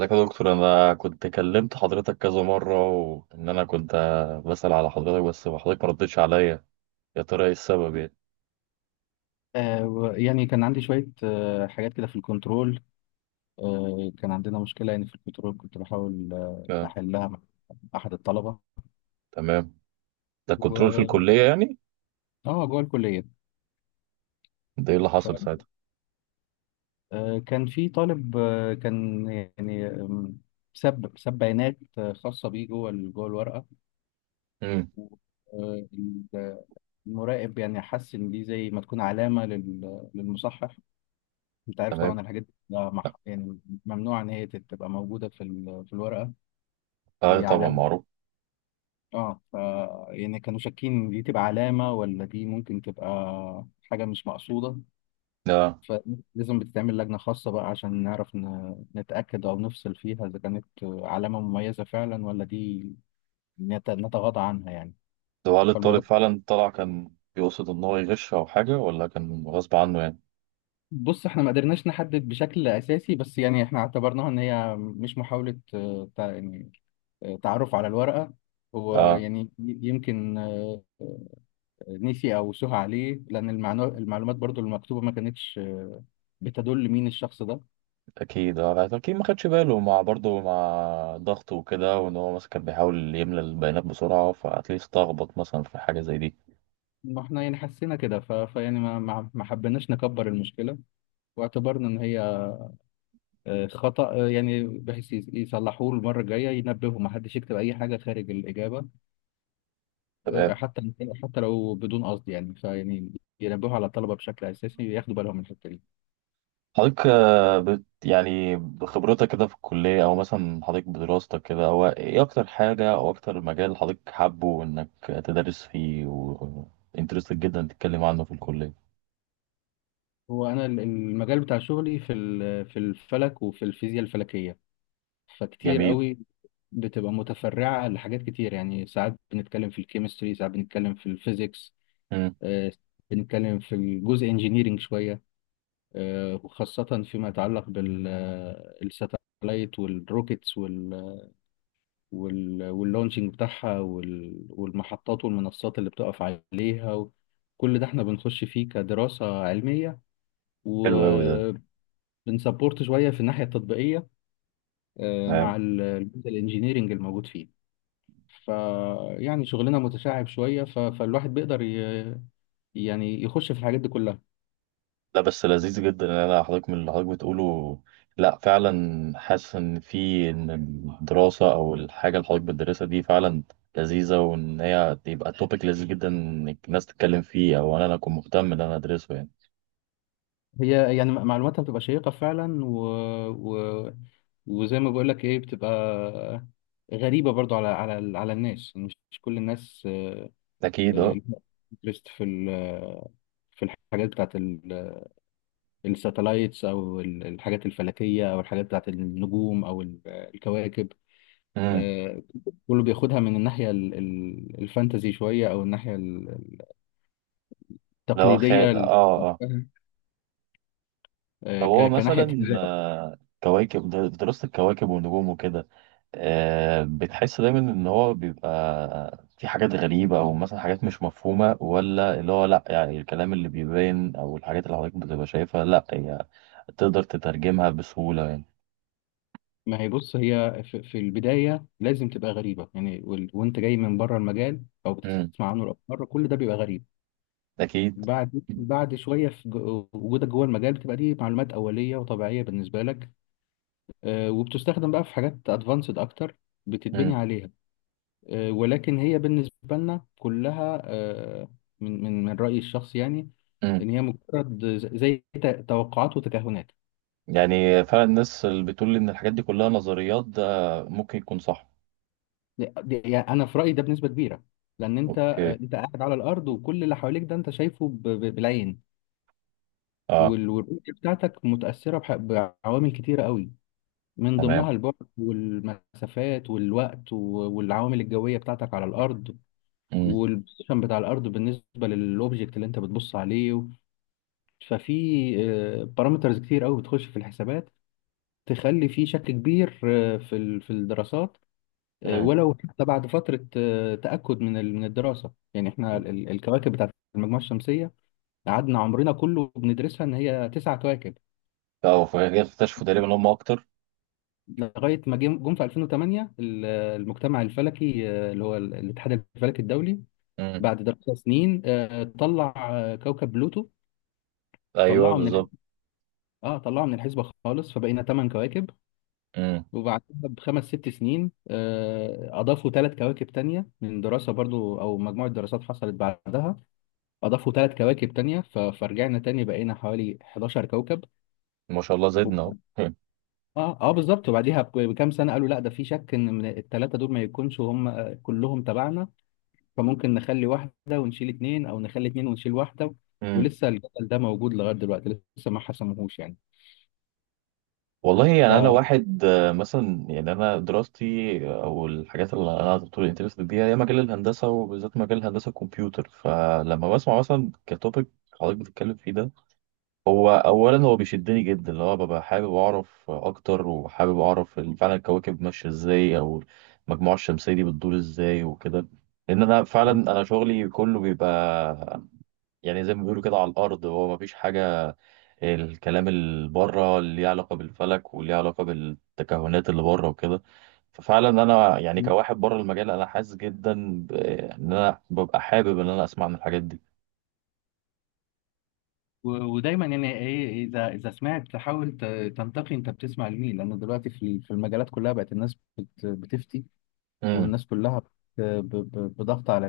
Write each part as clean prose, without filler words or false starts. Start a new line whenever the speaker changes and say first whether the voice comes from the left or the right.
right: ازيك يا دكتور، انا كنت كلمت حضرتك كذا مره، وان انا كنت بسأل على حضرتك، بس حضرتك ما ردتش عليا. يا ترى ايه السبب يعني؟
left: كان عندي شوية حاجات كده في الكنترول. كان عندنا مشكلة يعني في الكنترول، كنت بحاول
right: آه.
left: أحلها مع أحد الطلبة
right: تمام. ده كنترول في
left: و
right: الكليه يعني؟
left: آه جوه الكلية.
right: ده ايه اللي حصل
left: ف-
right: ساعتها؟
left: كان في طالب كان يعني ساب بيانات خاصة بيه جوه جوه الورقة.
right: امم.
left: آه، ال- المراقب يعني حس إن دي زي ما تكون علامة للمصحح. أنت عارف
right: تمام.
left: طبعا الحاجات دي لا مح- يعني ممنوع إن هي تبقى موجودة في في الورقة،
right: اه،
left: هي
right: طبعا
left: علامة.
right: معروف.
left: اه ف يعني كانوا شاكين دي تبقى علامة، ولا دي ممكن تبقى حاجة مش مقصودة.
right: ده
left: فلازم بتتعمل لجنة خاصة بقى عشان نعرف نتأكد أو نفصل فيها، إذا كانت علامة مميزة فعلا ولا دي نتغاضى عنها يعني.
right: ده هل الطالب
left: فالموضوع
right: فعلا طلع كان بيقصد ان هو يغش او حاجه، ولا كان غصب عنه يعني؟
left: بص، احنا ما قدرناش نحدد بشكل أساسي، بس يعني احنا اعتبرناها إن هي مش محاولة تعرف على الورقة. هو
right: اه
left: يعني يمكن نسي او سهى عليه، لان المعلومات برضو المكتوبه ما كانتش بتدل مين الشخص ده.
right: اكيد، اه اكيد ما خدش باله، مع برضه مع ضغط وكده، وان هو مثلا كان بيحاول يملى البيانات بسرعه فاتليست اتلخبط مثلا في حاجه زي دي.
left: ما احنا يعني حسينا كده ف... فيعني ما ما ما حبيناش نكبر المشكله، واعتبرنا ان هي خطأ يعني، بحيث يصلحوه المره الجايه، ينبهوا ما حدش يكتب اي حاجه خارج الاجابه،
right: تمام.
left: حتى حتى لو بدون قصد يعني. ينبهوا على الطلبه بشكل اساسي، ياخدوا بالهم من الحته دي.
right: حضرتك، آه، بت يعني بخبرتك كده في الكلية، أو مثلا حضرتك بدراستك كده، هو إيه أكتر حاجة أو أكتر مجال حضرتك حابه إنك تدرس فيه وإنترستد جدا تتكلم عنه في الكلية؟
left: هو انا المجال بتاع شغلي في في الفلك وفي الفيزياء الفلكيه، فكتير
right: جميل.
left: قوي بتبقى متفرعة لحاجات كتير. يعني ساعات بنتكلم في الكيمستري، ساعات بنتكلم في الفيزيكس،
right: مم.
left: آه، بنتكلم في الجزء انجينيرينج شوية، وخاصة فيما يتعلق بالساتلايت والروكيتس واللونشنج بتاعها والمحطات والمنصات اللي بتقف عليها كل ده احنا بنخش فيه كدراسة علمية.
right: حلو أوي ده.
left: وبنسبورت شوية في الناحية التطبيقية، مع
right: تمام.
left: الجزء الانجينيرينج الموجود فيه. ف يعني شغلنا متشعب شوية، فالواحد بيقدر يعني يخش في الحاجات دي كلها.
right: لا، بس لذيذ جدا إن أنا حضرتك من اللي حضرتك بتقوله. لا فعلا حاسس إن في إن الدراسة أو الحاجة اللي حضرتك بتدرسها دي فعلا لذيذة، وإن هي تبقى توبيك لذيذ جدا إنك الناس تتكلم فيه، أو إن أنا أكون مهتم إن أنا أدرسه يعني.
left: هي يعني معلوماتها بتبقى شيقة فعلا و... وزي ما بقول لك ايه، بتبقى غريبة برضو على الناس، مش كل الناس
right: أكيد أه.
left: انترست في في الحاجات بتاعت الساتلايتس، او الحاجات الفلكية، او الحاجات بتاعت النجوم، او الكواكب.
right: امم.
left: آه، كله بياخدها من الناحية الفانتزي شوية، أو الناحية
right: لو
left: التقليدية
right: خال، اه، اه. طب هو
left: كناحية
right: مثلا،
left: تجارة.
right: كواكب دراسة الكواكب والنجوم وكده، بتحس دايما ان هو بيبقى في حاجات غريبة او مثلا حاجات مش مفهومة، ولا اللي هو لا يعني الكلام اللي بيبان او الحاجات اللي حضرتك بتبقى شايفها لا هي تقدر تترجمها بسهولة يعني؟
left: ما هي بص، هي في في البداية لازم تبقى غريبة يعني، وأنت جاي من بره المجال أو
right: امم،
left: بتسمع عنه لأول مرة، كل ده بيبقى غريب.
right: اكيد.
left: بعد شوية في وجودك جوه المجال، بتبقى دي معلومات أولية وطبيعية بالنسبة لك، وبتستخدم بقى في حاجات أدفانسد أكتر، بتتبني
right: امم،
left: عليها. ولكن هي بالنسبة لنا كلها من رأيي الشخصي يعني،
right: امم.
left: إن هي مجرد زي توقعات وتكهنات.
right: يعني فعلا الناس اللي بتقول ان الحاجات دي كلها نظريات، ده ممكن يكون صح.
left: يعني أنا في رأيي ده بنسبة كبيرة، لأن أنت
right: اوكي.
left: أنت قاعد على الأرض، وكل اللي حواليك ده أنت شايفه بالعين.
right: اه.
left: والرؤية بتاعتك متأثرة بعوامل كتيرة قوي، من
right: تمام.
left: ضمنها البعد والمسافات والوقت والعوامل الجوية بتاعتك على الأرض، والبوزيشن بتاع الأرض بالنسبة للأوبجكت اللي أنت بتبص عليه. ففي بارامترز كتير قوي بتخش في الحسابات، تخلي في شك كبير في في الدراسات.
right: امم.
left: ولو حتى بعد فترة تأكد من من الدراسة، يعني احنا الكواكب بتاعت المجموعة الشمسية قعدنا عمرنا كله بندرسها ان هي تسع كواكب،
right: اه، فكده اكتشفوا تقريبا ان هم اكتر.
left: لغاية ما جم في 2008 المجتمع الفلكي، الاتحاد الفلكي الدولي،
right: امم.
left: بعد دراسة سنين طلع كوكب بلوتو،
right: ايوه
left: طلعه من الح...
right: بالظبط.
left: اه طلعه من الحسبة خالص، فبقينا ثمان كواكب.
right: امم.
left: وبعدها بخمس ست سنين أضافوا ثلاث كواكب تانية من دراسة برضو أو مجموعة دراسات حصلت بعدها، أضافوا ثلاث كواكب تانية، فرجعنا تاني بقينا حوالي 11 كوكب
right: ما شاء الله
left: و-
right: زدنا اهو.
left: اه اه بالظبط. بكام سنة قالوا لا، ده في شك إن من الثلاثة دول ما يكونش هم كلهم تبعنا، فممكن نخلي واحدة ونشيل اتنين، أو نخلي اتنين ونشيل واحدة،
right: امم.
left: ولسه الجدل ده موجود لغاية دلوقتي، لسه ما حسموهوش يعني.
right: والله،
left: ف
right: يعني انا واحد، مثلا يعني انا دراستي او الحاجات اللي انا على طول انترست بيها، هي مجال الهندسه، وبالذات مجال هندسه الكمبيوتر. فلما بسمع مثلا كتوبيك حضرتك بتتكلم فيه ده، هو اولا هو بيشدني جدا، اللي هو ببقى حابب اعرف اكتر، وحابب اعرف فعلا الكواكب ماشيه ازاي، او المجموعه الشمسيه دي بتدور ازاي وكده. لان انا فعلا انا شغلي كله بيبقى يعني زي ما بيقولوا كده على الارض، هو ما فيش حاجه. الكلام اللي بره اللي ليه علاقه بالفلك واللي ليه علاقه بالتكهنات اللي بره وكده، ففعلا انا يعني كواحد بره المجال انا حاسس جدا ان انا ببقى حابب ان انا اسمع عن الحاجات دي.
left: و- ودايما يعني ايه، اذا سمعت تحاول تنتقي انت بتسمع لمين، لان دلوقتي في في المجالات كلها بقت الناس بتفتي،
right: امم.
left: والناس كلها بضغط على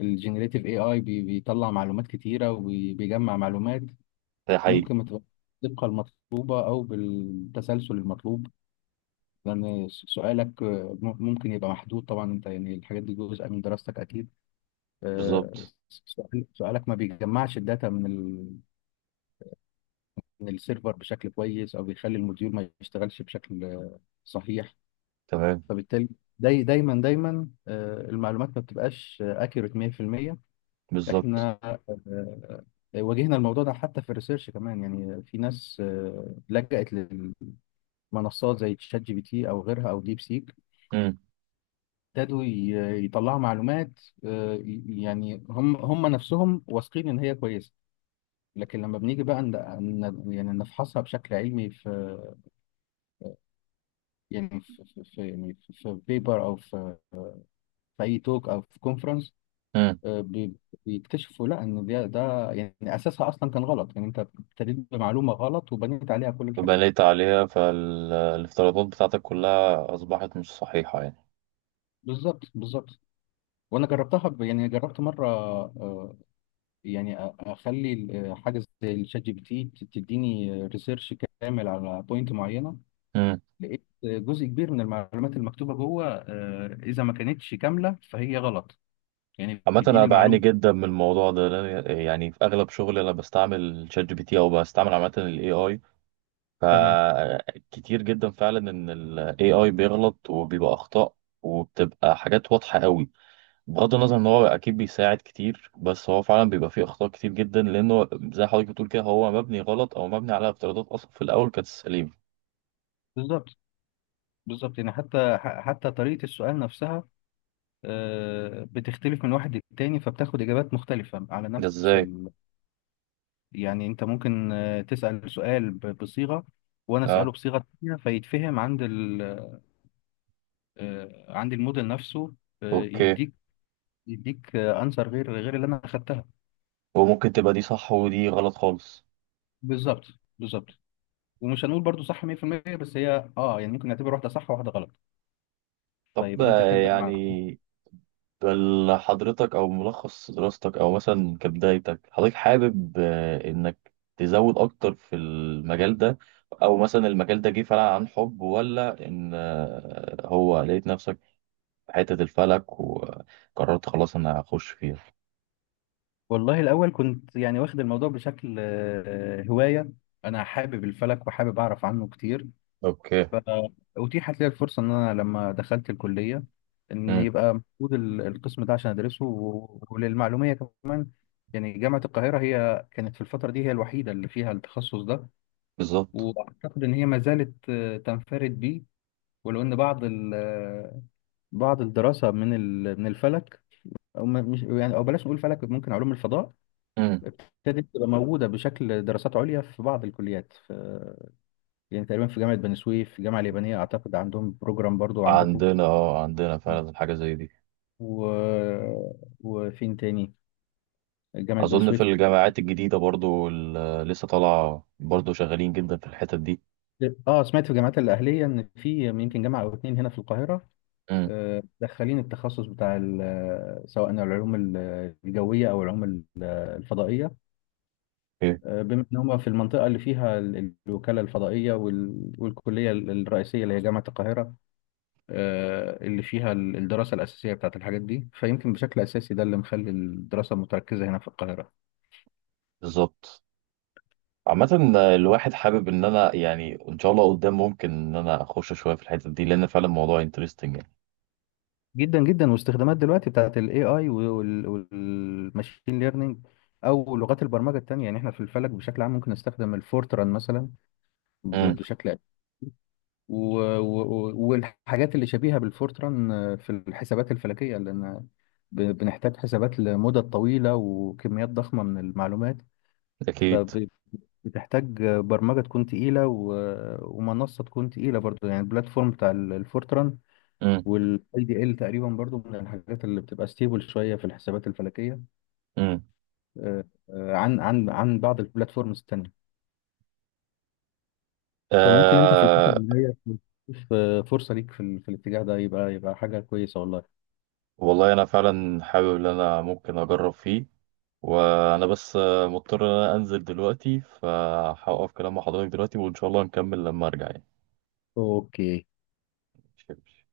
left: الجنريتيف اي بيطلع معلومات كتيره وبيجمع معلومات،
right: ده حقيقي.
left: ممكن ما تبقاش بالدقه المطلوبه او بالتسلسل المطلوب. لان سؤالك ممكن يبقى محدود، طبعا انت يعني الحاجات دي جزء من دراستك اكيد.
right: بالظبط.
left: سؤالك ما بيجمعش الداتا من السيرفر بشكل كويس، او بيخلي الموديول ما يشتغلش بشكل صحيح.
right: تمام.
left: فبالتالي دايما المعلومات ما بتبقاش اكيوريت 100%.
right: بالظبط.
left: احنا واجهنا الموضوع ده حتى في الريسيرش كمان، يعني في ناس لجأت لمنصات زي تشات جي بي تي او غيرها او ديب سيك،
right: امم،
left: ابتدوا يطلعوا معلومات، يعني هم نفسهم واثقين ان هي كويسه. لكن لما بنيجي بقى يعني نفحصها بشكل علمي في بيبر، او في اي توك، او في كونفرنس،
right: امم.
left: آه، بي- بيكتشفوا لا، ان ده يعني اساسها اصلا كان غلط، يعني انت ابتديت بمعلومه غلط وبنيت عليها كل الحاجات.
right: بنيت عليها، فالافتراضات بتاعتك كلها اصبحت مش صحيحه.
left: بالظبط بالظبط، وانا جربتها يعني جربت مره يعني اخلي حاجه زي الشات جي بي تي تديني ريسيرش كامل على بوينت معينه،
right: يعني
left: لقيت جزء كبير من المعلومات المكتوبه جوه، اذا ما كانتش كامله فهي غلط، يعني
right: عامة أنا
left: بيديني
right: بعاني
left: المعلومه.
right: جدا من الموضوع ده، لأن يعني في أغلب شغلي أنا بستعمل شات جي بي تي، أو بستعمل عامة ال AI،
left: تمام
right: فكتير جدا فعلا إن ال AI بيغلط وبيبقى أخطاء، وبتبقى حاجات واضحة قوي. بغض النظر إن هو أكيد بيساعد كتير، بس هو فعلا بيبقى فيه أخطاء كتير جدا، لأنه زي حضرتك بتقول كده هو مبني غلط، أو مبني على افتراضات أصلا في الأول كانت سليمة.
left: بالظبط بالظبط، يعني حتى حتى طريقة السؤال نفسها بتختلف من واحد للتاني، فبتاخد إجابات مختلفة على
right: ده
left: نفس
right: إزاي؟
left: يعني أنت ممكن تسأل سؤال بصيغة، وأنا
right: أه.
left: أسأله بصيغة تانية، فيتفهم عند ال... آه، عند الموديل نفسه آه،
right: أوكي.
left: يديك يديك أنسر غير اللي أنا أخدتها.
right: وممكن تبقى دي صح، ودي غلط خالص.
left: بالظبط بالظبط، ومش هنقول برضو صح 100%، بس هي أه يعني ممكن نعتبر واحدة صح وواحدة غلط،
right: طب،
left: فيبقى أنت كده مع.
right: يعني بل حضرتك، او ملخص دراستك، او مثلا كبدايتك، حضرتك حابب انك تزود اكتر في المجال ده، او مثلا المجال ده جه فعلا عن حب، ولا ان هو لقيت نفسك في حتة الفلك وقررت خلاص انا هخش فيها؟
left: والله الأول كنت يعني واخد الموضوع بشكل هواية، أنا حابب الفلك وحابب أعرف عنه كتير.
right: اوكي.
left: فأتيحت لي الفرصة إن أنا لما دخلت الكلية إن
right: امم.
left: يبقى موجود القسم ده عشان أدرسه. وللمعلومية كمان، يعني جامعة القاهرة هي كانت في الفترة دي هي الوحيدة اللي فيها التخصص ده،
right: بالظبط.
left: وأعتقد إن هي ما زالت تنفرد بيه، ولو إن بعض الدراسة من الفلك، أو ما- مش يعني أو بلاش نقول فلك، ممكن علوم الفضاء
right: امم.
left: ابتدت تبقى موجودة بشكل دراسات عليا في بعض الكليات، يعني تقريبا في جامعة بني سويف، في الجامعة اليابانية أعتقد عندهم بروجرام، برضو عندكم
right: عندنا فعلا حاجة زي دي.
left: و... وفين تاني، جامعة بني
right: اظن في
left: سويف.
right: الجامعات الجديدة برضو اللي لسه طالعة برضو شغالين جدا في الحتت دي.
left: اه سمعت في الجامعات الأهلية إن في يمكن جامعة أو اتنين هنا في القاهرة
right: امم.
left: دخلين التخصص بتاع سواء العلوم الجوية أو العلوم الفضائية،
right: ايه
left: بما إن هما في المنطقة اللي فيها الوكالة الفضائية والكلية الرئيسية اللي هي جامعة القاهرة، اللي فيها الدراسة الأساسية بتاعت الحاجات دي، فيمكن بشكل أساسي ده اللي مخلي الدراسة متركزة هنا في القاهرة.
right: بالظبط. عامة، الواحد حابب ان انا يعني ان شاء الله قدام ممكن ان انا اخش شوية في الحتة دي، لان فعلا الموضوع انترستنج يعني.
left: جدا جدا، واستخدامات دلوقتي بتاعت ال AI والماشين ليرنينج أو لغات البرمجة التانية، يعني احنا في الفلك بشكل عام ممكن نستخدم الفورتران مثلا
right: امم،
left: بشكل أساسي، والحاجات اللي شبيهة بالفورتران في الحسابات الفلكية، لأن بنحتاج حسابات لمدة طويلة وكميات ضخمة من المعلومات،
right: اكيد.
left: فبتحتاج برمجة تكون تقيلة ومنصة تكون تقيلة برضو، يعني البلاتفورم بتاع الفورتران
right: امم،
left: والاي دي ال تقريبا برضو من الحاجات اللي بتبقى ستيبل شوية في الحسابات الفلكية
right: امم،
left: آه، عن بعض البلاتفورمز التانية. فممكن انت في الفترة
right: آه.
left: الجاية تشوف فرصة ليك في في الاتجاه ده، يبقى حاجة كويسة والله.
right: والله انا فعلا حابب ان انا ممكن اجرب فيه، وانا بس مضطر ان انا انزل دلوقتي، فهوقف كلام مع حضرتك دلوقتي، وان شاء الله نكمل لما ارجع يعني.
left: اوكي.
right: ماشي.